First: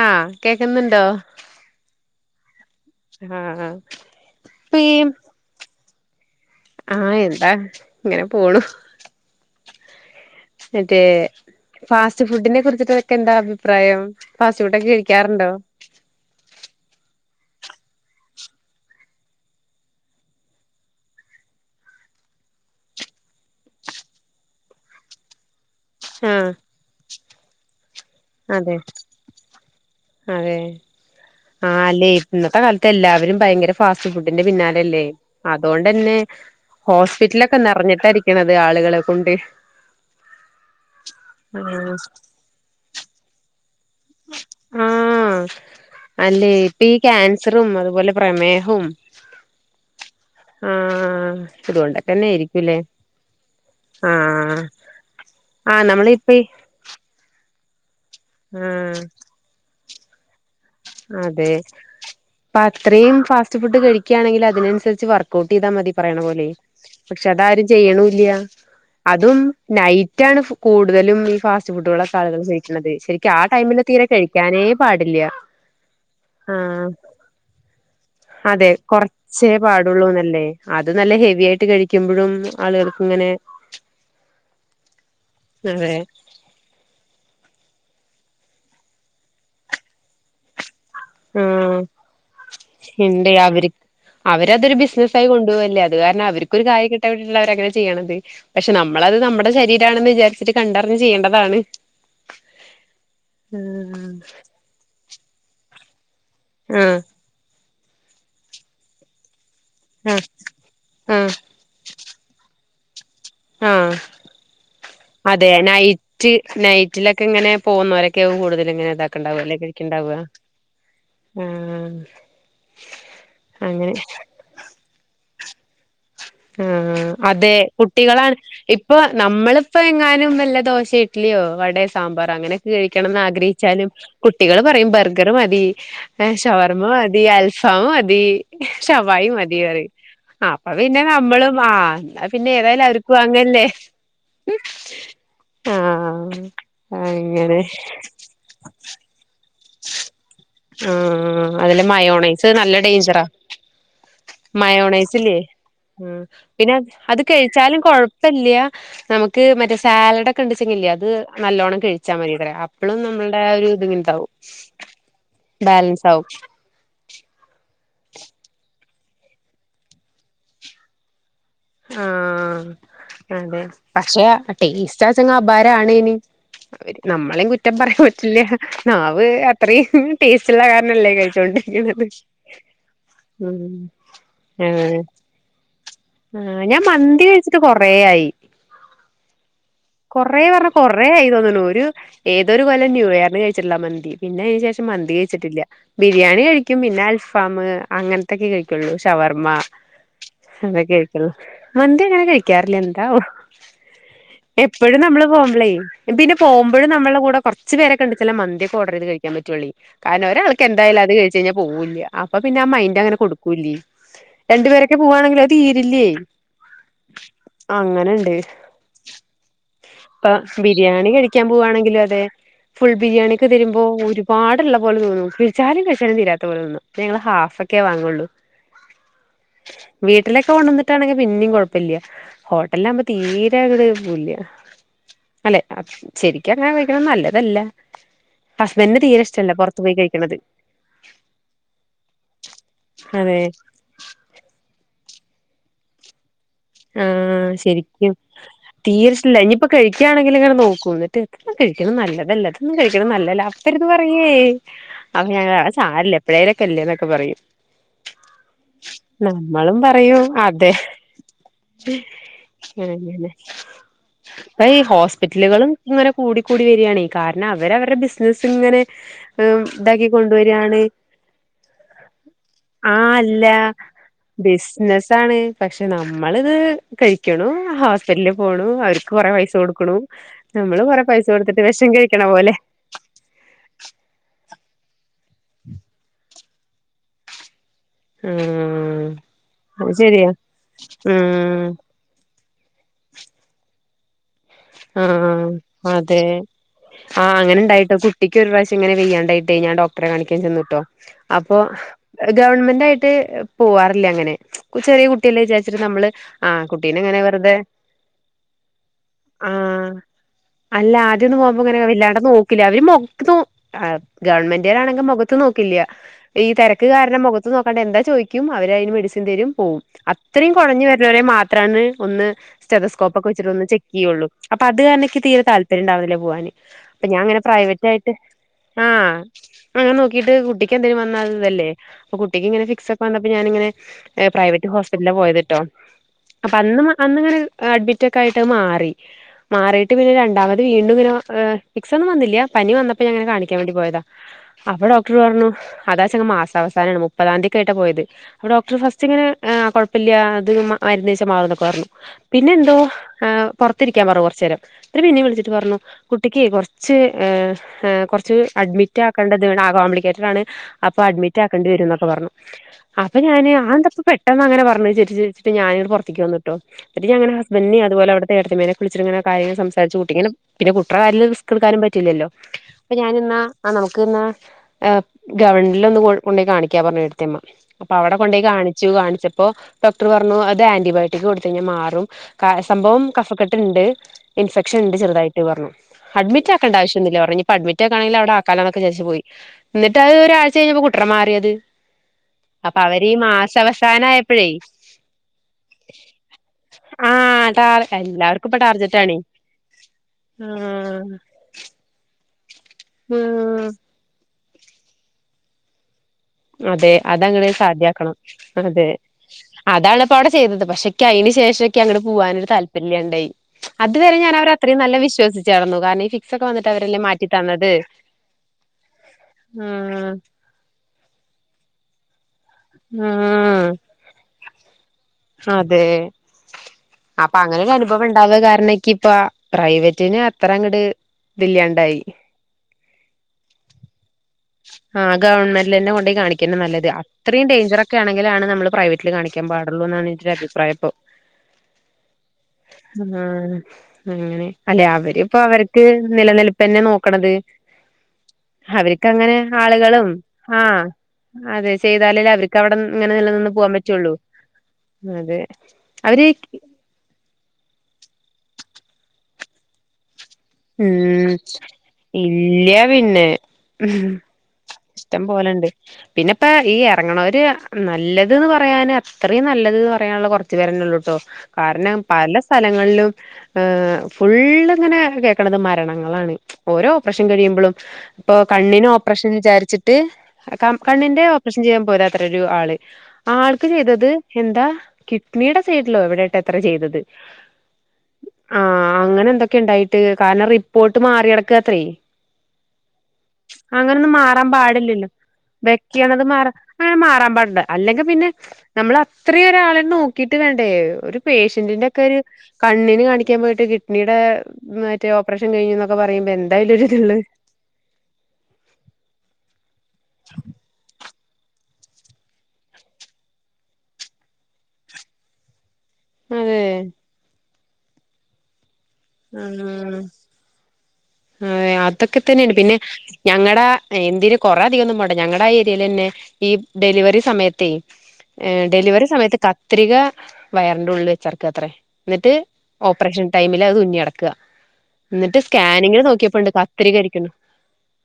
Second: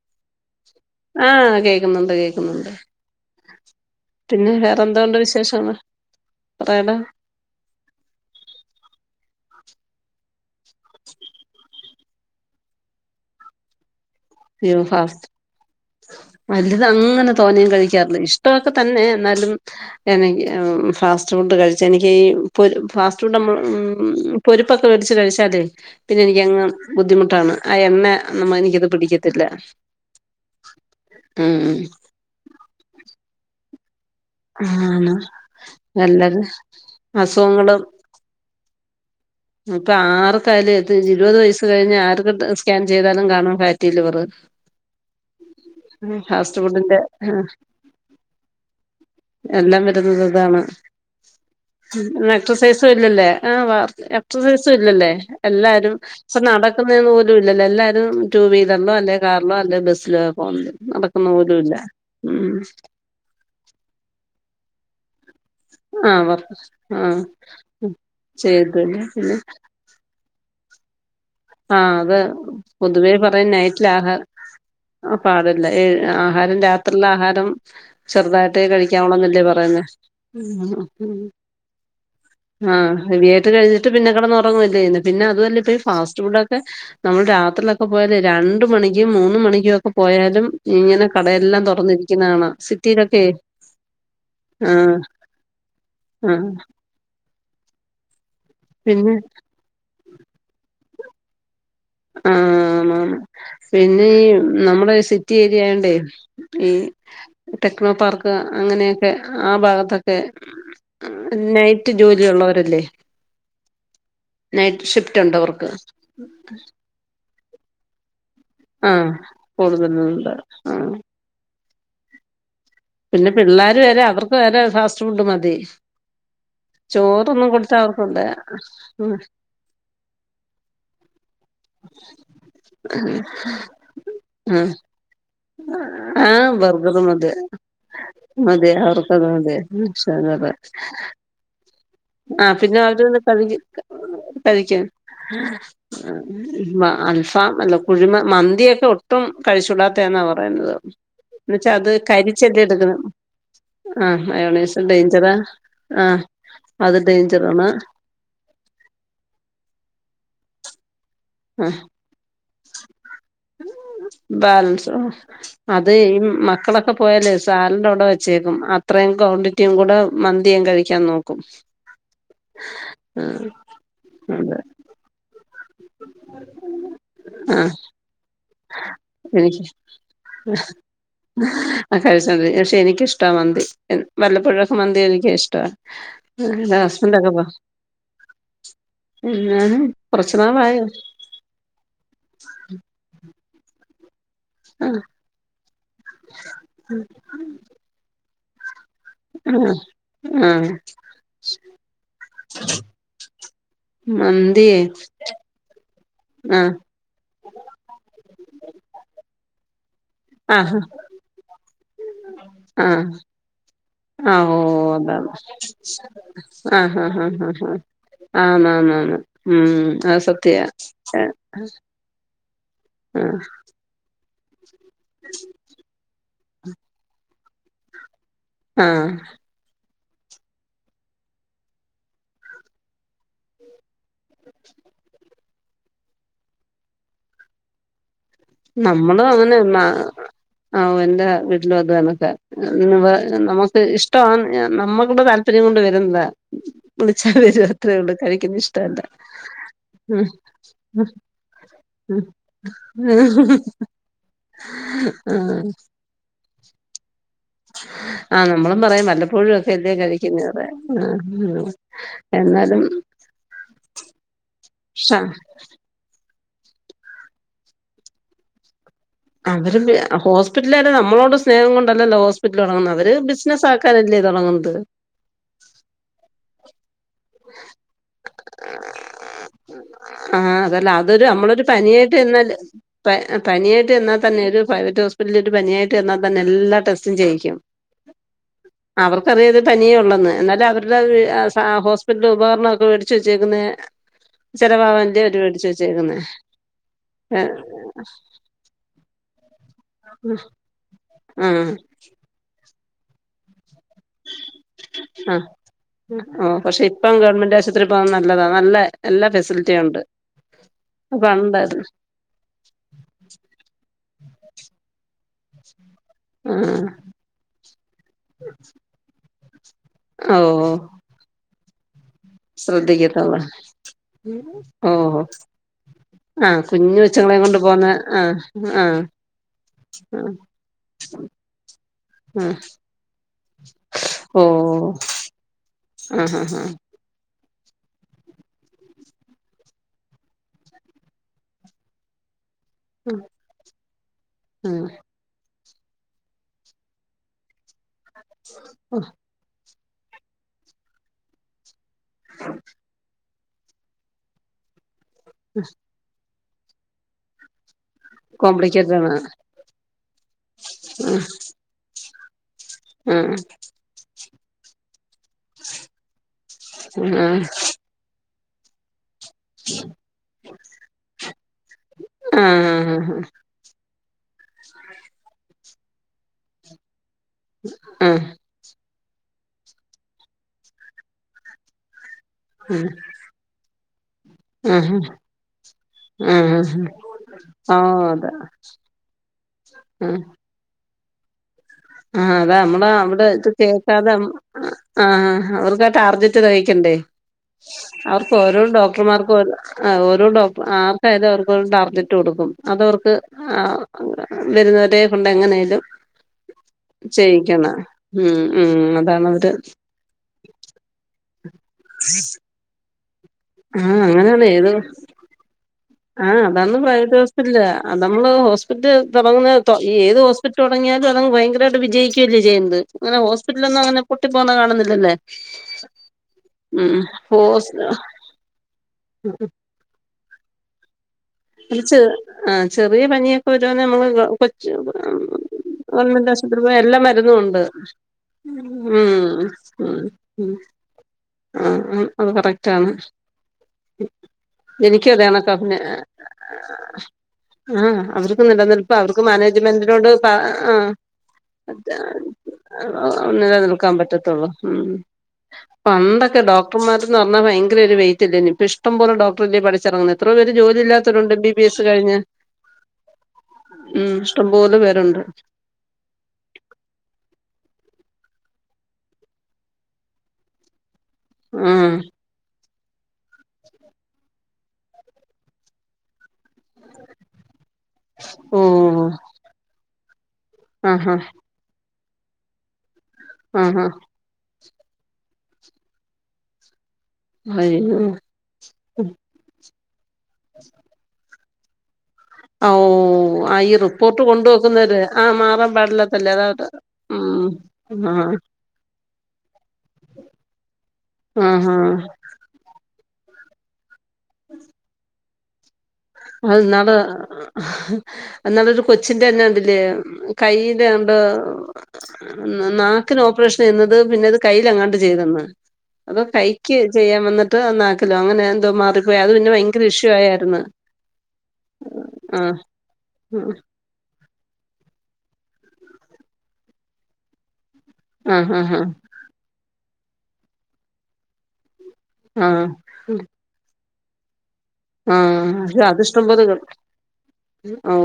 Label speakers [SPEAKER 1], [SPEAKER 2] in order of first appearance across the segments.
[SPEAKER 1] ആഹ് കേക്കുന്നുണ്ടോ
[SPEAKER 2] ആ കേക്കുന്നുണ്ട് കേക്കുന്നുണ്ട്.
[SPEAKER 1] ആഹ്
[SPEAKER 2] പിന്നെ
[SPEAKER 1] ഇപ്പ ഈ
[SPEAKER 2] വേറെന്തുണ്ട് വിശേഷങ്ങൾ?
[SPEAKER 1] ആഹ് എന്താ ഇങ്ങനെ പോണു. മറ്റേ, ഫാസ്റ്റ് ഫുഡിനെ കുറിച്ചിട്ട് നിനക്കെന്താ അഭിപ്രായം? ഫാസ്റ്റ്
[SPEAKER 2] യും
[SPEAKER 1] ഫുഡൊക്കെ
[SPEAKER 2] ഫാസ്
[SPEAKER 1] കഴിക്കാറുണ്ടോ
[SPEAKER 2] വല്ലത് അങ്ങനെ തോന്നിയും കഴിക്കാറില്ല. ഇഷ്ടമൊക്കെ തന്നെ എന്നാലും ഞാന് ഏഹ് ഫാസ്റ്റ് ഫുഡ് കഴിച്ച എനിക്കീ പൊ ഫാസ്റ്റ് ഫുഡ് നമ്മൾ പൊരുപ്പൊക്കെ മേടിച്ച് കഴിച്ചാലേ, പിന്നെ
[SPEAKER 1] ആഹ്
[SPEAKER 2] എനിക്കങ്ങ് ബുദ്ധിമുട്ടാണ്. ആ എണ്ണ നമ്മ
[SPEAKER 1] അതെ
[SPEAKER 2] എനിക്കത് പിടിക്ക
[SPEAKER 1] അതെ
[SPEAKER 2] ഉം
[SPEAKER 1] ആ അല്ലെ ഇന്നത്തെ കാലത്ത് എല്ലാവരും ഭയങ്കര ഫാസ്റ്റ് ഫുഡിന്റെ പിന്നാലല്ലേ
[SPEAKER 2] ആണ്
[SPEAKER 1] അതുകൊണ്ട് തന്നെ
[SPEAKER 2] എല്ലാരും
[SPEAKER 1] ഹോസ്പിറ്റലൊക്കെ നിറഞ്ഞിട്ടായിരിക്കണത് ആളുകൾ
[SPEAKER 2] അപ്പൊ ആർക്കായാലും പ്രത്യേകിച്ച് ഇരുപത് വയസ്
[SPEAKER 1] ആഹ്
[SPEAKER 2] കഴിഞ്ഞ ആർക്കും സ്‌കാന് ചെയ്താലും കാണാൻ ഫാ റ്റി ലിവർ
[SPEAKER 1] ആഹ് അല്ലേ ഇപ്പ ഈ
[SPEAKER 2] ഗ്യാസ്ട്രബിളിന്റെ ആ
[SPEAKER 1] ക്യാൻസറും അതുപോലെ പ്രമേഹവും
[SPEAKER 2] എല്ലാം വരുന്നത് ഇതാണ്
[SPEAKER 1] ആഹ് ഇതുകൊണ്ടൊക്കെന്നെ
[SPEAKER 2] എന്നാ
[SPEAKER 1] ആയിരിക്കുംല്ലേ
[SPEAKER 2] എക്സസൈസും ഇല്ലല്ലേ ആ വാ
[SPEAKER 1] ആഹ്
[SPEAKER 2] എക്സസൈസും ഇല്ലല്ലേ
[SPEAKER 1] ആഹ്
[SPEAKER 2] എല്ലാരും
[SPEAKER 1] നമ്മളിപ്പ
[SPEAKER 2] ഇപ്പോ നടക്കുന്നത് പോലും ഇ ല്ലല്ലോ എല്ലാ രും ടു വീലറിലോ
[SPEAKER 1] ആഹ്
[SPEAKER 2] അല്ലെ കാറിലോ അല്ലേ ബ സ്സിലോ
[SPEAKER 1] അതെ
[SPEAKER 2] ഉം
[SPEAKER 1] അപ്പൊ അത്രയും ഫാസ്റ്റ് ഫുഡ് കഴിക്കുകയാണെങ്കിൽ അതിനനുസരിച്ച് വർ ക്ക് ഔട്ട് ചെയ്താ മതി
[SPEAKER 2] ആ
[SPEAKER 1] പറയണ പോലെയേ
[SPEAKER 2] വർക്ക് ആ
[SPEAKER 1] പക്ഷെ അതാരും ചെയ്യണുമില്ല
[SPEAKER 2] ചെയ്തില്ല പിന്നെ
[SPEAKER 1] അതും നൈറ്റാണ് കൂടുതലും ഫാസ്റ്റ്
[SPEAKER 2] ആ
[SPEAKER 1] ഫുഡുകളൊക്കെ
[SPEAKER 2] അത്
[SPEAKER 1] ആളുകള് കഴിക്കണതേ
[SPEAKER 2] പൊതുവേ
[SPEAKER 1] ശരിക്കും ആ
[SPEAKER 2] പറയും
[SPEAKER 1] ടൈമിന്
[SPEAKER 2] നൈറ്റിൽ
[SPEAKER 1] തീരെ
[SPEAKER 2] ആഹാ
[SPEAKER 1] കഴിക്കാനേ പാടില്ല
[SPEAKER 2] ആഹാരം
[SPEAKER 1] ആഹ്
[SPEAKER 2] രാത്രിയിൽ ആഹാരം ചെറുതായിട്ട്
[SPEAKER 1] അതെ
[SPEAKER 2] കഴിക്കുള്ളന്നല്ലേ
[SPEAKER 1] കൊറച്ചേ
[SPEAKER 2] പറയുന്ന
[SPEAKER 1] പാടുള്ളൂന്നല്ലേ അത് നല്ല ഹെവി ആയിട്ട് കഴിക്കുമ്പോഴും
[SPEAKER 2] ആ
[SPEAKER 1] ആളുകൾക്ക് ഇങ്ങനെ
[SPEAKER 2] ഇവിയായിട്ട് കഴിഞ്ഞിട്ട് പിന്നെ കടന്നന്ന് ഉറങ്ങുന്നില്ലേ പിന്നെ അതല്ല ഇ
[SPEAKER 1] അതെ
[SPEAKER 2] ഫാസ് നമ്മൾ രാത്രിൊക്കെ പോയല് രണ്ട മണിക്കും മൂന്ന് മണിക്കും ഒക്കെ പോയാലും ഇങ്ങനെ
[SPEAKER 1] ആ
[SPEAKER 2] കടയെല്ലാം തുറന്നിരിക്കുന്ന കാണാം സിറ്റിയിലൊക്കെ
[SPEAKER 1] എണ്ട് അവര് അവരതൊരു
[SPEAKER 2] ആഹ്
[SPEAKER 1] ബിസിനസ ആയി കൊണ്ടുപോവല്ലേ അത് കാരണം
[SPEAKER 2] ആഹ്
[SPEAKER 1] അവർക്കൊരു കാര്യം കിട്ടാൻ വേണ്ടിട്ടുള്ള അവരങ്ങനെ ചെയ്യണത് പക്ഷെ
[SPEAKER 2] പിന്നെ
[SPEAKER 1] നമ്മളത് നമ്മുടെ ശരീരമാണെന്ന് വിചാരിച്ചിട്ട് കണ്ട ചെയ്യേണ്ടതാണ്
[SPEAKER 2] ആ ആ പിന്നെ ഈ നമ്മടെ സിറ്റി ഏരിയ ആണ്ടേ ഉ [unintelligible] ഏ
[SPEAKER 1] ആഹ്
[SPEAKER 2] ടെക്നോ പാർക്ക് അങ്ങനെയൊക്കെ ആ ഭാഗത്തൊക്കെ
[SPEAKER 1] ആഹ്
[SPEAKER 2] നൈറ്റ് ജോലി ഉള്ളവരല്ലേ
[SPEAKER 1] ആഹ
[SPEAKER 2] നൈറ്റ് ഷിഫ്റ്റ് ഉണ്ട്
[SPEAKER 1] അതെ
[SPEAKER 2] അവർക്ക്
[SPEAKER 1] നൈറ്റ് നൈറ്റ് ലൊക്കെ ഇങ്ങനെ പോകുന്നര കൂടുതല ഇങ്ങനെ
[SPEAKER 2] ആഹ്
[SPEAKER 1] ഇതാക്കണ്ടാവുക അല്ല കഴിക്കണ്ടാവുക
[SPEAKER 2] കൂടുതലുണ്ട് ആഹ്
[SPEAKER 1] ആ ആ [unintelligible]
[SPEAKER 2] പിന്നെ പിള്ളോര് വരെ അവർക്ക് വേരെ ഫാസ്റ്റ് ഫുഡ് മതി [unintelligible]
[SPEAKER 1] ആ
[SPEAKER 2] ചോറൊന്നും
[SPEAKER 1] അതെ
[SPEAKER 2] കൊടുത്താ അവർക്കുണ്ട്
[SPEAKER 1] കുട്ടികളാണ് ഇപ്പൊ
[SPEAKER 2] ഉം
[SPEAKER 1] നമ്മളിപ്പോ എങ്ങാനും നല്ല ദോശ ഇഡലിയോ വട സാമ്പാർ അങ്ങനെയൊക്കെ കഴിക്കണംന്ന് ആഗ്രഹിച്ചാലും കുട്ടികൾ പറയും ബർഗർ
[SPEAKER 2] ആഹ്
[SPEAKER 1] ഷവർമ്മ
[SPEAKER 2] ബർഗർ
[SPEAKER 1] മതി അൽഫ മതി
[SPEAKER 2] മതി അവർക്കത്
[SPEAKER 1] ശവായി മ
[SPEAKER 2] മതി
[SPEAKER 1] ശമ്മളവാ [unintelligible]
[SPEAKER 2] ആ പിന്നെ അവരൊന്ന് ക കഴിക്കൻ
[SPEAKER 1] ആഹ്
[SPEAKER 2] അൽഫാം
[SPEAKER 1] അങ്ങനെ
[SPEAKER 2] അല്ല കുഴിമ മന്തിൊക്കെ ഒട്ടും കഴിചൂടാണ് എന്നാ പറയുന്നത്
[SPEAKER 1] ആഹ്
[SPEAKER 2] എന്നച്ചാ
[SPEAKER 1] അതില്
[SPEAKER 2] അത്
[SPEAKER 1] മയോണൈസ്
[SPEAKER 2] കരിച്ചെല്ല
[SPEAKER 1] നല്ല
[SPEAKER 2] എടുക്കുന്നു
[SPEAKER 1] ഡേയ്ഞ്ചറാ
[SPEAKER 2] ആ ഡേഞ്ചറ
[SPEAKER 1] മയോണൈസില്ലേ
[SPEAKER 2] ആ
[SPEAKER 1] ഉം പിന്നെ അത് കഴിച്ചാലും കൊഴപ്പില്ല നമുക്ക് മറ്റേ സാല ഇടക്ക ഉണ്ടിച്ചില്ലേ അത്
[SPEAKER 2] ആ
[SPEAKER 1] നല്ലോണ്ണം കഴിച്ചാൽ മതിത്രേ ഇപ്പോഒന്നും ഒരു ഇങ്ങണ്ടാവും
[SPEAKER 2] ബാലൻസ് അത് ഈ മക്കളൊക്കെ പോയാല് സാലഡ് അവിടെ വെച്ചേക്കും ഇത്രയും ക്വാണ്ടിറ്റിയും കൂടെ മന്തിയും കഴിക്കാൻ നോക്കും
[SPEAKER 1] ആഹ
[SPEAKER 2] ആ
[SPEAKER 1] അതെ പക്ഷെ
[SPEAKER 2] അതെ
[SPEAKER 1] ടേസ്റ്റ് ആയിട്ട് ാരാണ്നി [unintelligible] അവര് നമ്മളേും
[SPEAKER 2] ആ
[SPEAKER 1] കുറ്റം പറയാൻ പറ്റില്ല നാവ്
[SPEAKER 2] എനിക്ക്
[SPEAKER 1] അത്രയും ടേസ്റ്റുള്ള കാരണല്ലേ
[SPEAKER 2] ആ
[SPEAKER 1] കഴിച്ചോണ്ടിരിക്കണത്
[SPEAKER 2] കഴിച്ച്ണ്ട് പക്ഷെ എനിക്കിഷ്ടാ മന്തി
[SPEAKER 1] ഉം
[SPEAKER 2] വല്ലപ്പഴൊക്കെ മന്തി കഴിക്കാൻ ഇഷ്ടാ
[SPEAKER 1] ആ
[SPEAKER 2] എന്റെ
[SPEAKER 1] ഞാൻ മന്തി
[SPEAKER 2] ഹസ്ബൻഡൊക്കെ പ
[SPEAKER 1] കഴിച്ചിട്ട് കൊറെ ആയി
[SPEAKER 2] ഞാനും കുറച്ചു
[SPEAKER 1] കൊറെ പറഞ്ഞ
[SPEAKER 2] നാളായോ
[SPEAKER 1] കൊറയായി തോന്ന്ണൂ ഒരു ഏതൊരു കൊല്ല ന്യൂഇയറ്ന് കഴ് ച്ചില്ലാ മന്തി പിന്നെ അയിന് ശേഷം
[SPEAKER 2] ആ
[SPEAKER 1] മന്തി കഴിച്ചിട്ടില്ല ബിരിയാണി കഴിക്കും പിന്നെ അൽഫാമ് അങ്ങന ക്കെ കഴിക്കോള്ളു ഷവർമ്മ
[SPEAKER 2] ആ ആ
[SPEAKER 1] അതൊക്കെ മന്തി അങ്ങനെ കഴിക്കാറില്ല എന്താവോ
[SPEAKER 2] മന്തിയേ
[SPEAKER 1] എപ്പഴും നമ്മള് പോവുമ്പളേ പിന്നെ
[SPEAKER 2] ആ
[SPEAKER 1] പോകുമ്പഴും നമ്മളെ കൂടെ കൊറച്ച് പേരൊക്കെണ്ടച്ചാലേ മന്തിയോക്കെ ഓർഡറ്യ്ത് കഴിക്കാൻ പറ്റൊള് കാരണം
[SPEAKER 2] ആ
[SPEAKER 1] ഒരാൾക്ക് എന്തായാലും അത് കഴിച്ചഴിഞ്ഞാ പോകൂല്ല അപ്പ പിന്നെ
[SPEAKER 2] ആ
[SPEAKER 1] മൈന്റ്ങ്ങനെ കൊട്ക്കുല്ല്യ
[SPEAKER 2] ആ ഓ
[SPEAKER 1] രണ്ട് പേരൊക്കെ
[SPEAKER 2] അതാണ്
[SPEAKER 1] പോവാണെങ്കി അത് തീ
[SPEAKER 2] ആ ഹാ ഹാ ഹാ ഹാ
[SPEAKER 1] അങ്ങനെണ്ട്
[SPEAKER 2] ആന്ന് ആന്ന് ആന്ന് മ്മ് അത്
[SPEAKER 1] ഇപ്പ
[SPEAKER 2] സത്യ
[SPEAKER 1] ഉ ഫുൾ ബിരിയാണിക്കെ തരുമ്പോ ഒരുപാട്ള്ള പോലെ തോന്നു കഴിച്ചാലും കിയിച്ചാലും തീരാ ത്തപോലൊന്നും ഇപ്പങ്ങള് ഹാഫോക്കെ വാങ്ങോള്ളൂ
[SPEAKER 2] ആ
[SPEAKER 1] [inaudible] [unintelligible] കൊണ്ടന്നട്ടാണെങ്കിൽ പിന്നെയും കുഴപ്പമില്ല ഹോട്ടലിലാകുമ്പോ തീരങട് തുല്ല്യ അല്ലെ ശെരിക്ക അങ്ങനെ കഴിക്കണ നല്ലതല്ല
[SPEAKER 2] [inaudible] [unintelligible] [unintelligible]
[SPEAKER 1] ഹസ്ബൻഡിന് തീരെ ഇഷ്ടല്ല പുറത്തു പോയി കഴിക്കണത് അതെ
[SPEAKER 2] താൽപര്യകൊണ്ട് വരുന്ന
[SPEAKER 1] ആ ശരിക്കും
[SPEAKER 2] കഴിക്കുന്ന ഇഷ്ടല്ല
[SPEAKER 1] [unintelligible] ഇനിയിപ്പോ കഴിക്കുവാണെങ്കില് ഇങ്ങനെ നോക്കൂള്ളൂ ഇത് എപ്പം കഴിക്കണം നല്ലതല്ല ഇതൊന്നും കഴിക്കണ നല്ല [unintelligible] പറഞ്ഞെ [unintelligible] ക്കല്ലേന്നൊക്കെ പറയും
[SPEAKER 2] ആഹ് നമ്മളും പറയും വല്ലപ്പോഴും
[SPEAKER 1] നമ്മളും
[SPEAKER 2] ഒക്കെയല്ലേ
[SPEAKER 1] പറയും
[SPEAKER 2] കഴിക്കുന്നേ അതേ
[SPEAKER 1] അതെ അങ്ങനെ ഇപ്പ ഈ
[SPEAKER 2] ആ
[SPEAKER 1] ഹോസ്പിറ്റലുകളും ഇങ്ങനെ കൂടിക്കൂടി വരികയാണെ കാരണം അവര് അവരുടെ ബിസിനസ് ഇങ്ങനെ,
[SPEAKER 2] അവര്
[SPEAKER 1] ഇതാക്കി കൊണ്ടുവരികയാണ്
[SPEAKER 2] ഹോസ്പിറ്റല്കാര് നമ്മളോട് സ്നേഹം കൊണ്ടല്ലല്ലോ ഹോസ്പിറ്റല് തൊടങ്ങുന്നത്
[SPEAKER 1] ആ
[SPEAKER 2] അവര്
[SPEAKER 1] അല്ല
[SPEAKER 2] ബിസിനസാക്കാനല്ലേ തൊടങ്ങുന്നത്?
[SPEAKER 1] ബിസിനസാണ് പക്ഷെ നമ്മളിത് കഴിഞോ കണു ഹോസ്പിറ്റ്ല് പോണു അവർക്ക് കൊറെ പൈസ കൊടുക്കണു
[SPEAKER 2] ആ
[SPEAKER 1] നമ്മള്
[SPEAKER 2] അതല്ല
[SPEAKER 1] കൊറെ പൈസ
[SPEAKER 2] അതൊരു
[SPEAKER 1] കൊടുത്തിട്ട്
[SPEAKER 2] നമ്മളൊരു
[SPEAKER 1] വെഷം
[SPEAKER 2] പനിയായിട്ട്
[SPEAKER 1] കയിക്കണ പോലെ
[SPEAKER 2] ചെന്നാല് പനിയായിട്ട് ചെന്നാൽ തന്നെ ഒരു പ്രൈവറ്റ് ഹോസ് പൊലൊരു പനിയായിട്ട് ചെന്നാ തന്നെ എല്ലാ ടെസ്റ്റും ചെയ്യിക്കും.
[SPEAKER 1] ഉം
[SPEAKER 2] അവർക്കറിയാം ഇത്
[SPEAKER 1] അത്
[SPEAKER 2] പനിയേ
[SPEAKER 1] ശരിയാ
[SPEAKER 2] ഒള്ളെന്ന് എന്നാലും അവരുടെ ആ സ
[SPEAKER 1] ഉം
[SPEAKER 2] ഹോസ് ഉപകർണം ഒക്കെ വേടിച്ച് വെച്ചേക്കുന്ന ചെലവാവല്ലേ അവര്
[SPEAKER 1] ആഹ്
[SPEAKER 2] മേടിച്ച് വെച്ചേക്കുന്നെ
[SPEAKER 1] അതെ ആഹ് അങ്ങനെ ഇണ്ടായിട്ടോ കുട്ടിക്ക് ഒരു പ്രാവശ്യം ഇങ്ങനെ വെയ്യാണ്ടായിട്ടേ ഞാൻ ഡോക്ടറെ കാണിക്കാൻ ചെന്നിട്ടോ അപ്പൊ
[SPEAKER 2] ആഹ്
[SPEAKER 1] ഗവൺമെന്റ് തെ അ [unintelligible] പൂവാറില്ല അങ്ങനെ ചെറിയ കുട്ടിയല്ലേ
[SPEAKER 2] ആഹ്
[SPEAKER 1] വിചാരിച്ചിട്ട് നമ്മള്
[SPEAKER 2] ഓ
[SPEAKER 1] ആ
[SPEAKER 2] പക്ഷെ
[SPEAKER 1] കുട്ടീന
[SPEAKER 2] ഇപ്പം
[SPEAKER 1] ഇങ്ങനെ വെറുതെ
[SPEAKER 2] ഗവൺമെന്റ് ആശുപത്രി പോകാൻ നല്ലതാ നല്ല എല്ലാ ഫെസിലിറ്റിയും
[SPEAKER 1] ആഹ്
[SPEAKER 2] ഉണ്ട്
[SPEAKER 1] അല്ല ആദ്യൊന്നും പോകുമ്പോ ഇങ്ങനെ
[SPEAKER 2] പണ്ടായിരുന്നു
[SPEAKER 1] വല്ലാണ്ടന്ന് നോക്കില്ല അവര് നോക് നോക് ഗവൺമെന്റ് ആണെങ്കിൽ മുഖത്ത് നോക്കില്ല. ഈ തെരക്ക്
[SPEAKER 2] ആഹ്
[SPEAKER 1] കാരണം മുഖത്ത് നോക്കാണ്ട് എന്താ ചോയിക്കും അവര് അതിന് മെഡിസിൻ തരും. ഓ
[SPEAKER 2] ഓ
[SPEAKER 1] അത്രയും കൊഴഞ്ഞു വരുന്നവരെ മാത് ത്രാണ് ഒന്ന്
[SPEAKER 2] ശ്രദ്ധിക്കത്തുള്ളൂ
[SPEAKER 1] സ്റ്റെതസ്കോപ്പക്കെച്ചിട്ട് ഒന്ന് ചെക്ക് ചെയ്യോള്ളൂ. അപ്പൊ അത്
[SPEAKER 2] ഓ
[SPEAKER 1] കാരണം തീരെ താല്പര്യം ഉണ്ടാവുന്നില്ലേ പോവാന്
[SPEAKER 2] ആഹ് കുഞ്ഞു
[SPEAKER 1] അപ്പൊ ഞാൻ
[SPEAKER 2] കൊച്ചുങ്ങളെ
[SPEAKER 1] ഇങ്ങനെ
[SPEAKER 2] കൊണ്ട് പോന്ന
[SPEAKER 1] പ്രൈവറ്റ് ആയിട്ട്
[SPEAKER 2] ആഹ്
[SPEAKER 1] ആഹ് അങ്ങനെ നോക്കിട്ട് കുട്ടിക്ക് എന്തെങ്കിലും വന്നാല് ഇതല്ലേ അപ്പൊ കുട്ടിക്ക്
[SPEAKER 2] ആഹ് ആഹ്
[SPEAKER 1] ഇങ്ങനെ ഫിക്സ് ഒക്കെ വന്നപ്പോ ഞാനിങ്ങനെ
[SPEAKER 2] ഓ
[SPEAKER 1] പ്രൈവറ്റ് ഹോസ്പിറ്റല പോയത്ട്ടോ
[SPEAKER 2] ആഹ്
[SPEAKER 1] അപ്പൊ
[SPEAKER 2] ആഹ് ആഹ്
[SPEAKER 1] അന്ന് അന്നിങ്ങനെ അഡ്മിറ്റ് ഒക്കെ ആയിട്ട് മാറി മാറിട്ട് പിന്നെ രണ്ടാമത് വീണ്ടും ഇങ്ങനെ ഫിക്സൊന്നും വന്നില്ല. പനി വന്നപ്പോ ഞങ്ങനെ കാണിക്കാൻ വേണ്ടി പോയതാ അപ്പൊ
[SPEAKER 2] ആഹ്
[SPEAKER 1] ഡോക്ടർ പറഞ്ഞു അതാച്ചാങ്ങ മാസാവസാനാണ് മുപ്പതാതിയൊക്കായിട്ടാ പോയത് അപ്പൊ ഡോക്ടർ ഫസ്റ്റ്
[SPEAKER 2] ഓഹ്
[SPEAKER 1] ഇങ്ങനെ കൊഴ പ്പല്ലാ അത് മരുന്നയിച്ച മാറുന്നൊക്കെ പറഞ്ഞു പിന്നെന്തോ [unintelligible] പൊറത്തിരിക്കാപറ കൊറച്ചേരം ന്നട്ട് പിന്നേം വിളിച്ചിട്ട് പറഞ്ഞു കു ട്ടിക്ക് കൊറച്ച് ഏ കൊറച്ച്
[SPEAKER 2] കോംപ്ലിക്കേറ്റഡ് ആണ്
[SPEAKER 1] അഡ്മിറ്റാക്കേണ്ടത് ആ കോംപ്ലിക്കേറ്റഡാണ് അപ്പോ അഡ്മിറ്റാക്കേണ്ടി വരുന്നൊക്കെ പറഞ്ഞു അപ്പൊ
[SPEAKER 2] ആഹ്
[SPEAKER 1] ഞാന് അതന്താപ്പോ പെ ട്ടെന്ന് അങ്ങനെ പറഞ്ഞ്ചാരിച്ച് അപ്പം ഞാന് ഇങ്ങട്ട് പൊറത്ത്ക്ക് വന്ന്ട്ടോ പിന്നെ ഞാനിങ്ങനെ
[SPEAKER 2] ആഹ്
[SPEAKER 1] ഹസ്ബന്റിനിം അത് പോലെ അവ്ടെ ഏടത്തിയമ്മേനിം വിളിച്ച്ട്ട്ങ്ങനെ കാര്യങ്ങൾ സംസാരിച്ചുക്കൂട്ടിങ്ങനെ പിന്നെ കുട്ടിടെകാര്യല് റിസ്ക്ക്ട്ക്കാനും പറ്റില്ലല്ലോ അപ്പൊ
[SPEAKER 2] ആഹ്
[SPEAKER 1] ഞാനിന്നാ നമു ക്ക്ന്നാ ആ ഗവൺ മെന്റ്ല്ലൊന്ന് കൊ കൊണ്ടോയി കാണിക്കാ പറഞ്ഞു ഏ ടത്തിയമ്മ അപ്പൊ
[SPEAKER 2] ആഹ്
[SPEAKER 1] അവടെ
[SPEAKER 2] ആഹ്
[SPEAKER 1] കൊണ്ടോയി കാണിച്ചു കാണി പ്പോ ഡോക്ടർ പറഞ്ഞു അത് ആന്റിബയോട്ടിക് കൊടുത്ത കഴിഞ്ഞാൽ മാറും സംഭവം കഫക്കെട്ടുണ്ട്
[SPEAKER 2] ആഹ്
[SPEAKER 1] ഇൻഫെക്ഷൻ ണ്ട്
[SPEAKER 2] ആഹ് ആഹ്
[SPEAKER 1] ചെറുതായിട്ട് പറഞ്ഞു
[SPEAKER 2] ആഹ് ആഹ്
[SPEAKER 1] അഡ്മിറ്റാക്കണ്ട
[SPEAKER 2] ആഹ്
[SPEAKER 1] ആവശ്യൊന്നുമില്ല
[SPEAKER 2] ഓ
[SPEAKER 1] പറഞ്ഞുഅഡ്മിറ്റ് ആക്കാണെങ്കിൽ അവിടെ
[SPEAKER 2] അതാ
[SPEAKER 1] ആക്കാലൊെേച്ച പോയി ന്നിട്ട് അത് ഒരാഴ്ച കഴിഞ്ഞപ്പ ടർമാരെ
[SPEAKER 2] ആ അത നമ്മള അവിടെ ഇ
[SPEAKER 1] അവസാനം
[SPEAKER 2] കേക്കാതെ
[SPEAKER 1] ആയപ്പോഴേ
[SPEAKER 2] ആ അവർക്ക് ആ ടാർജറ്റ് കയ്ക്കണ്ടേ
[SPEAKER 1] ആഹ് ടാർ എല്ലാവർക്കും ഇപ്പൊ
[SPEAKER 2] അവർക്ക്ഓരോ
[SPEAKER 1] ടാർജറ്റ് ആണേ
[SPEAKER 2] ഡോക്ടർമാർക്കും ഓരോ ഡോക്ടർ
[SPEAKER 1] ആഹ്
[SPEAKER 2] ആർക്കായത് അവർക്ക് അറിഞ്ഞിട്ട് കൊടുക്കും അതവർക്ക് ആ
[SPEAKER 1] ആഹ്
[SPEAKER 2] അ വരുന്നവരെ കൊണ്ട് എങ്ങനൊലും
[SPEAKER 1] അതെ അതങ്ങടെ സാധ്യക്കണം
[SPEAKER 2] ഉം
[SPEAKER 1] അതെ
[SPEAKER 2] അതാണ് അവര്
[SPEAKER 1] അതാാണ്പ്പോ അവിടെ ചെയ്തത് പക്ഷെക്കെ അതിന് ശേഷൊക്കെ അങ്ങടെ പോകാനൊരു താല്പര്യം ഇല്ലാണ്ടായി
[SPEAKER 2] ആഹ്
[SPEAKER 1] അതുവരെ ഞാൻ
[SPEAKER 2] അങ്ങനെയാണ്
[SPEAKER 1] അവർ
[SPEAKER 2] ഏത്
[SPEAKER 1] അത്രയും നല്ല വിശ്വസിച്ചടന്നു കാര
[SPEAKER 2] ആഹ് അതൊന്ന പ്രൈവറ്റ് ഹോസ്പിറ്റല് അത് നമ്മള് ഹോസ്പിറ്റല് തുടങ്ങുന്ന
[SPEAKER 1] ആഹ്
[SPEAKER 2] ഏത് ഹോസ്പിറ്റൽ തുടങ്ങി തും അതങ്ങട്ട് ഭയങ്കരായിട്ട് വിജയി കെല്ലെ ചെയ്യുന്നത് ഇങ്ങനെ
[SPEAKER 1] ആഹ്
[SPEAKER 2] ഹോസ്പിറ്റലുന്നങ്ങനെ പൊട്ടി പോണെ കാണന്ന്
[SPEAKER 1] അതെ
[SPEAKER 2] ഉം
[SPEAKER 1] അപ്പ അങ്ങനൊരു
[SPEAKER 2] ഹോസ്
[SPEAKER 1] അനുഭവംണ്ടായ കാരണക്ക് പ്പ പ്രൈവറ്റ് പിന്നെ അത്രങ്കട്
[SPEAKER 2] ഈചെറ് ആ ചെറിയ പനിയൊക്കെ വരാനമ്മള് കൊച്ചു
[SPEAKER 1] ആഹ് ഗവൺമെന്റിലന്നെ കൊണ്ടോയി
[SPEAKER 2] ഗവൺമെൻ്റ്
[SPEAKER 1] കാണിക്കന്നെ നല്ലത്
[SPEAKER 2] ആശുപത്രിയില്എല്ലാം
[SPEAKER 1] അത്രയും
[SPEAKER 2] മരുന്നൂണ്ട്
[SPEAKER 1] ഡേഞ്ചറൊക്കെ ണൊന്നാണ് ൻ്റൊര് അഭിപ്രായപ്പൊ
[SPEAKER 2] ആഹ് അത് കറക്റ്റാണ്
[SPEAKER 1] ആ അങ്ങനെ അവരിപ്പൊ അവർക്ക് നിലനിൽപ്പന്നെ നോക്കണത്
[SPEAKER 2] ആ അവരുപ്പൊ നിലനിൽപ്പ് അവർക്കും
[SPEAKER 1] അവർക്കങ്ങനെ ആളുകളും
[SPEAKER 2] മേനേജ്മെൻ്റിനോട് പാ ആ
[SPEAKER 1] ആഹ് അതെ ചെയ്താലല്ലേ അവർക്ക് അവിടെ ഇങ്ങനെ നിലനിന്ന് പോകാൻ
[SPEAKER 2] നിലനിൽകാൻ
[SPEAKER 1] പറ്റുള്ളൂ
[SPEAKER 2] പറ്റത്തൊള്ളൂ ഉം
[SPEAKER 1] അതെ അവര്
[SPEAKER 2] പണ്ടൊക്കെ ഡോക്ടറ്മാര്പറഞ്ഞ ഭയങ്കരഒരു വൈ റ്റൈനു ഇപ്പോ ഇഷ്ടംപോലെ ഡോക്ടറല്ലെ പടിച്ചെറങ്ങുന്ന് ഇത്രേംപേര് ജോലില്ലാതെ
[SPEAKER 1] ഉം ഇല്ല പിന്നെ
[SPEAKER 2] ഉം ഇഷ്ടം പോലെ പേരുണ്ട്
[SPEAKER 1] ഇഷ്ടംപോലെണ്ട് പിന്നെപ്പ ഈ എറങ്ങ്ണോര് നല്ല ല്ലത് ന് പറയാന് അത്രയും നല്ലത് പറയാന്ള്ള കൊറച്ച് പേരെന്നെള്ളു
[SPEAKER 2] ആഹ്
[SPEAKER 1] കാരണം പലസ് സ്ഥലങ്ങളിലും ഏ ഫുള്ള്ങ്ങനെ ക്ക്ണത് മരണങ്ങളാണ് ഓരോ ഓപറേഷൻ കഴിയും പളും പ്പോ കണ്ണിന്
[SPEAKER 2] ഓഹ്
[SPEAKER 1] ഓപറഷൻജാരിച്ചിട്ട് കം
[SPEAKER 2] ആഹാ
[SPEAKER 1] കണ്ണിൻ്റെ ഓപ്പറഷൻ ചെയ്യാൻ പോയത തരു ആള് ആൾക്ക്
[SPEAKER 2] ആഹാ
[SPEAKER 1] ചെയ്തത് എന്താ കിഡ്നിടെ സൈഡിലോവിടെറ്റാത്ര ചെയ്തത്
[SPEAKER 2] അയ്യോ
[SPEAKER 1] ആ അങ്ങനെന്തെക്കെണ്ടായി ട്ട് [unintelligible] കാരണം റിപ്പോട്ട് മാറിടക് കാത്രേ [unintelligible]
[SPEAKER 2] ഓ ആ ഈ
[SPEAKER 1] അങ്ങനൊന്നും
[SPEAKER 2] റിപ്പോർട്ട്
[SPEAKER 1] മാറാൻ
[SPEAKER 2] കൊണ്ട് വെക്കുന്നവര്
[SPEAKER 1] പാടില്ലല്ലോ
[SPEAKER 2] ആ മാറാൻ
[SPEAKER 1] [unintelligible]
[SPEAKER 2] പാടില്ലാത്തല്ലേ
[SPEAKER 1] മാറ
[SPEAKER 2] അതാ ഉം
[SPEAKER 1] അങ്ങനെമാറാൻപാടുണ്ടോ
[SPEAKER 2] ആ
[SPEAKER 1] അല്ലെങ്കിപിന്നെ നമ്മളത്രയേറെ ആളെ നോക്കീട്ട് വേണ്ടേ ഒരു
[SPEAKER 2] ആ ആ
[SPEAKER 1] പേഷ്യന്റിന്റെക്കൊരു കണ്ണിനു കാണി കെമേട്ട [unintelligible] കിട്ട് ന്ന്ട്ടാ മേ [unintelligible] ഓപ്പറഷൻ കഴിഞ്ഞതോ
[SPEAKER 2] ആ ഇന്നാള് ഹ ഇന്നാള് ഒരു കൊച്ചിന്റേ തന്നെ കണ്ടില്ലേ മ് കയ്യിടെ നനാക്കിനു ഓപ്പറേഷൻയ്യ്ന്നത് കയ്യിലെങ്ങാണ്ട് ചെയ്തെന്ന് അതോ
[SPEAKER 1] അതെ
[SPEAKER 2] കൈക്ക് ചെയ്യാൻ വന്ന അതോ നാക്കിലോ അങ്ങനെ എന്തോ മാറിപ് പോയ് അത് പിന്നെ ഭയങ്കര ഇഷ്യു ആയായിരുന്ന്
[SPEAKER 1] ആ ഏ അതൊക്കെത്തന്നെയുണ്ട് പിന്നെ ഞങ്ങട ഏൻ അതിന് കൊറെ അധികൊന്നും പോണ്ട ഞങ്ങടാ ഏരിയേല് അന്നെ ഈ ഡെലിവറി സമയത്തേ
[SPEAKER 2] ആ
[SPEAKER 1] ഏ
[SPEAKER 2] ആ ആ
[SPEAKER 1] ഡെലിവറി സമയത്ത് കത്ത് കത്രിക വയറിൻ്റുള്ളില് വെച്ചെറക്കാത്രേ എന്നിട്ട്
[SPEAKER 2] ആ
[SPEAKER 1] ഓപ്പറേഷൻ ടൈമില് അത് തുന്ന് നടക്കുവാ
[SPEAKER 2] ആഹ് അത് ഇഷ്ട്ടം പോലെ കേട്ട്
[SPEAKER 1] കത്രിക ഇരിക്കണു
[SPEAKER 2] ഓ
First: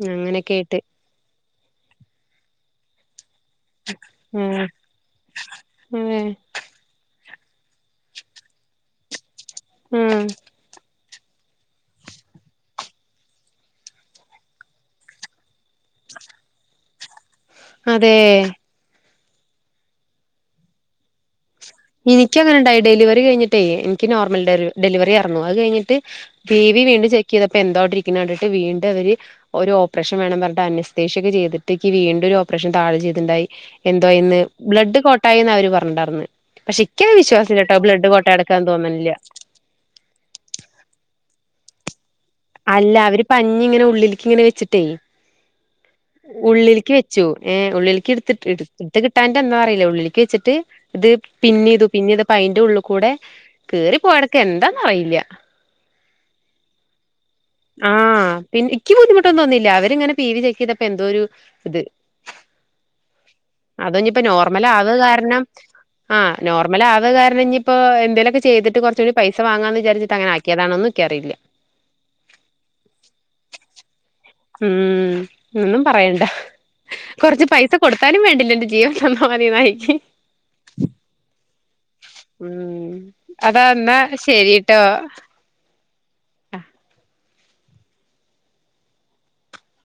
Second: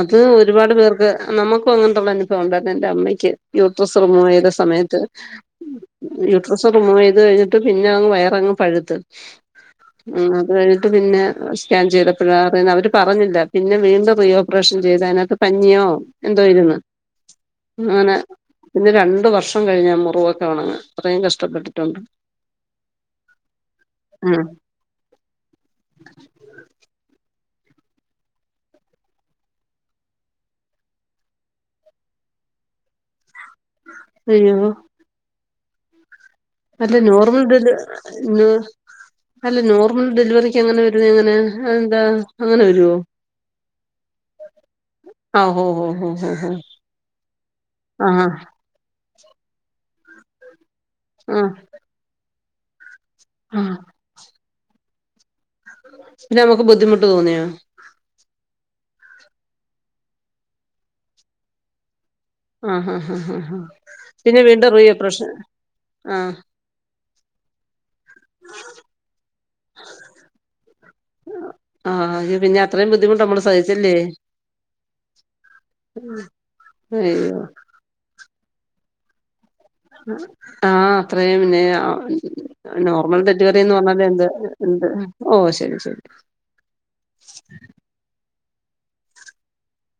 [SPEAKER 2] അത്
[SPEAKER 1] അങ്ങനെയൊക്കെ ആയിട്ട്
[SPEAKER 2] ഒരുപാട് പേർക്ക് നമ്മക്കും അങ്ങനത്തൊള്ള അനുഭവൊണ്ടായിരുന്നേ എൻ്റമ്മയ്ക്ക് യൂട്രസ് റിമൂവെയ്ത
[SPEAKER 1] ഉം
[SPEAKER 2] സമയത്ത്
[SPEAKER 1] അതെ
[SPEAKER 2] യൂട്രസ് റിമൂവെയ്ത് കഴിഞ്ഞി എന്നിട്ട് പിന്ന അങ്ങ് വയറങ്ങ് പഴുത്ത് ഉം അത് കഴിഞ്ഞിട്ട് പിന്ന സ്കാൻ ചെയ്തപ്പോഴാ അറിയുന്നെ അവര് പറഞ്ഞില്ല പിന്നെ വീണ്ടും റീ ഓപ്പറേഷൻ ചെയ്തയിനകത്ത് പഞ്ഞിയോ എന്തോ ഇരുന്ന്
[SPEAKER 1] അതെ
[SPEAKER 2] അങ്ങനെ പിന്നെ രൺ രണ്ട് വർഷം കഴിഞ്ഞാ മുറിവൊക്കെ ഒണങ്ങാൻ അത്രയും കഷ്ടപ്പെട്ട്
[SPEAKER 1] എനിക്കുവങ്ങനെ ഉണ്ടായി ഡെലിവറി കഴിഞ്ഞിട്ടേ എനിക്ക് നോർമൽ
[SPEAKER 2] ഉം
[SPEAKER 1] ഡെലിവ ഡെലിവറിയാർന്നു അത് കഴിഞ്ഞിട്ട് പി വി വീണ്ടും ചെയ് ക്കെയ്തപ്പെന്തോ അവടിരിക്ക്ണ കണ്ടിട്ട് വീണ്ടും അവര് ഒരു ഓപ്പറേഷൻ വേണം പറഞ്ഞ്ട്ടനസ്തേഷ്യൊക്കെ ചെയ്തിട്ട് ഇക്ക് വീണ്ടും ഒരു ഓപ്പറേഷൻ താഴെ ചെയ്തിണ്ടായി എന്തോ അയിന്ന്
[SPEAKER 2] അയ്യോ
[SPEAKER 1] ബ്ലഡ് കോട്ടായീന്നവര് പറഞ്ഞിണ്ടാർന്നെ
[SPEAKER 2] അല്ല നോർമൽ ഡെലി ന്
[SPEAKER 1] കടക്കാന്ന് തോന്നണില്ല
[SPEAKER 2] അല്ല നോർമൽ ഡെലിവറിക്കങ്ങനെ വരുന്നയെങ്ങനാ അയെന്താ
[SPEAKER 1] അല്ല അവര് പഞ്ഞിങ്ങനെ ഉള്ളിലിക്കിങ്ങനെ വെച്ചിട്ടേ
[SPEAKER 2] ആ ഹോ ഹോ ഹോ ഹോ ഹോ
[SPEAKER 1] ഉള്ളിലിക്ക് വെച്ചു ഏഹ്
[SPEAKER 2] ആ
[SPEAKER 1] ഉള്ളിലിക്കെടുത്തിട്ട് എടുത്തിട്ട് കിട്ട് ട്ടാഞ്ഞിട്ടെന്താ അറിയില്ല ഉള്ളിലിക്ക് വെച്ചിട്ട് ദ്
[SPEAKER 2] ആ
[SPEAKER 1] പിന്നീതു പിന്നെയ്തപ് പയിൻ്റുള്ള്ക് കൂടെ
[SPEAKER 2] ആ
[SPEAKER 1] കേറിപ്പോവാട് ക്കെന്താന്നറിയില്ല്യ
[SPEAKER 2] പിന്നെ നമുക്ക് ബുദ്ധിമുട്ട് തോന്നിയോ
[SPEAKER 1] ആഹ പിന്നെ എനിക്ക് ബുദ്ധിമുട്ടൊന്നുംൊന്നുംില്ല അവരിങ്ങനെ പി വി ചക്കിയപ്പ എന്തോ ഒരു ഇത്
[SPEAKER 2] ആഹ് ആഹ ആഹ ആഹ
[SPEAKER 1] അത ഇപ്പോ നോർമൽ ആവത് കാരണം ആ
[SPEAKER 2] ആഹ്
[SPEAKER 1] നോർമൽ ആത് കാരണം ഇ ഇപ്പോൊ എന്തേലുമൊക്കെ ചെയ്തിട്ട് കുറച്ച കൂടി പൈസ പസ വങ്ങാന്ന് വിചാരിച്ചട്ട അനെ ആിയതാണന്ന്
[SPEAKER 2] ആഹ അ പിന്നെ അത്രയും ബുദ്ധിമുട്ട് നമ്മള് സഹ ഇല്ലേ
[SPEAKER 1] ഉം ഒന്നും പറയണ്ട
[SPEAKER 2] അയ്യോ
[SPEAKER 1] കൊറച്ച് പൈസ കൊടുത്താനും വേണ്ടില്ല ജീ ത നി നായി [unintelligible]
[SPEAKER 2] ആഹ അത്രയും പിന്നെ
[SPEAKER 1] ഉം
[SPEAKER 2] നോർമൽ
[SPEAKER 1] അതാ
[SPEAKER 2] ഡെറ്റിവറിന്ന്
[SPEAKER 1] എന്നാ
[SPEAKER 2] പറഞ്ഞാല് എന്ത് എന്ത് ഓ ശരി ശരി
[SPEAKER 1] ആഹ്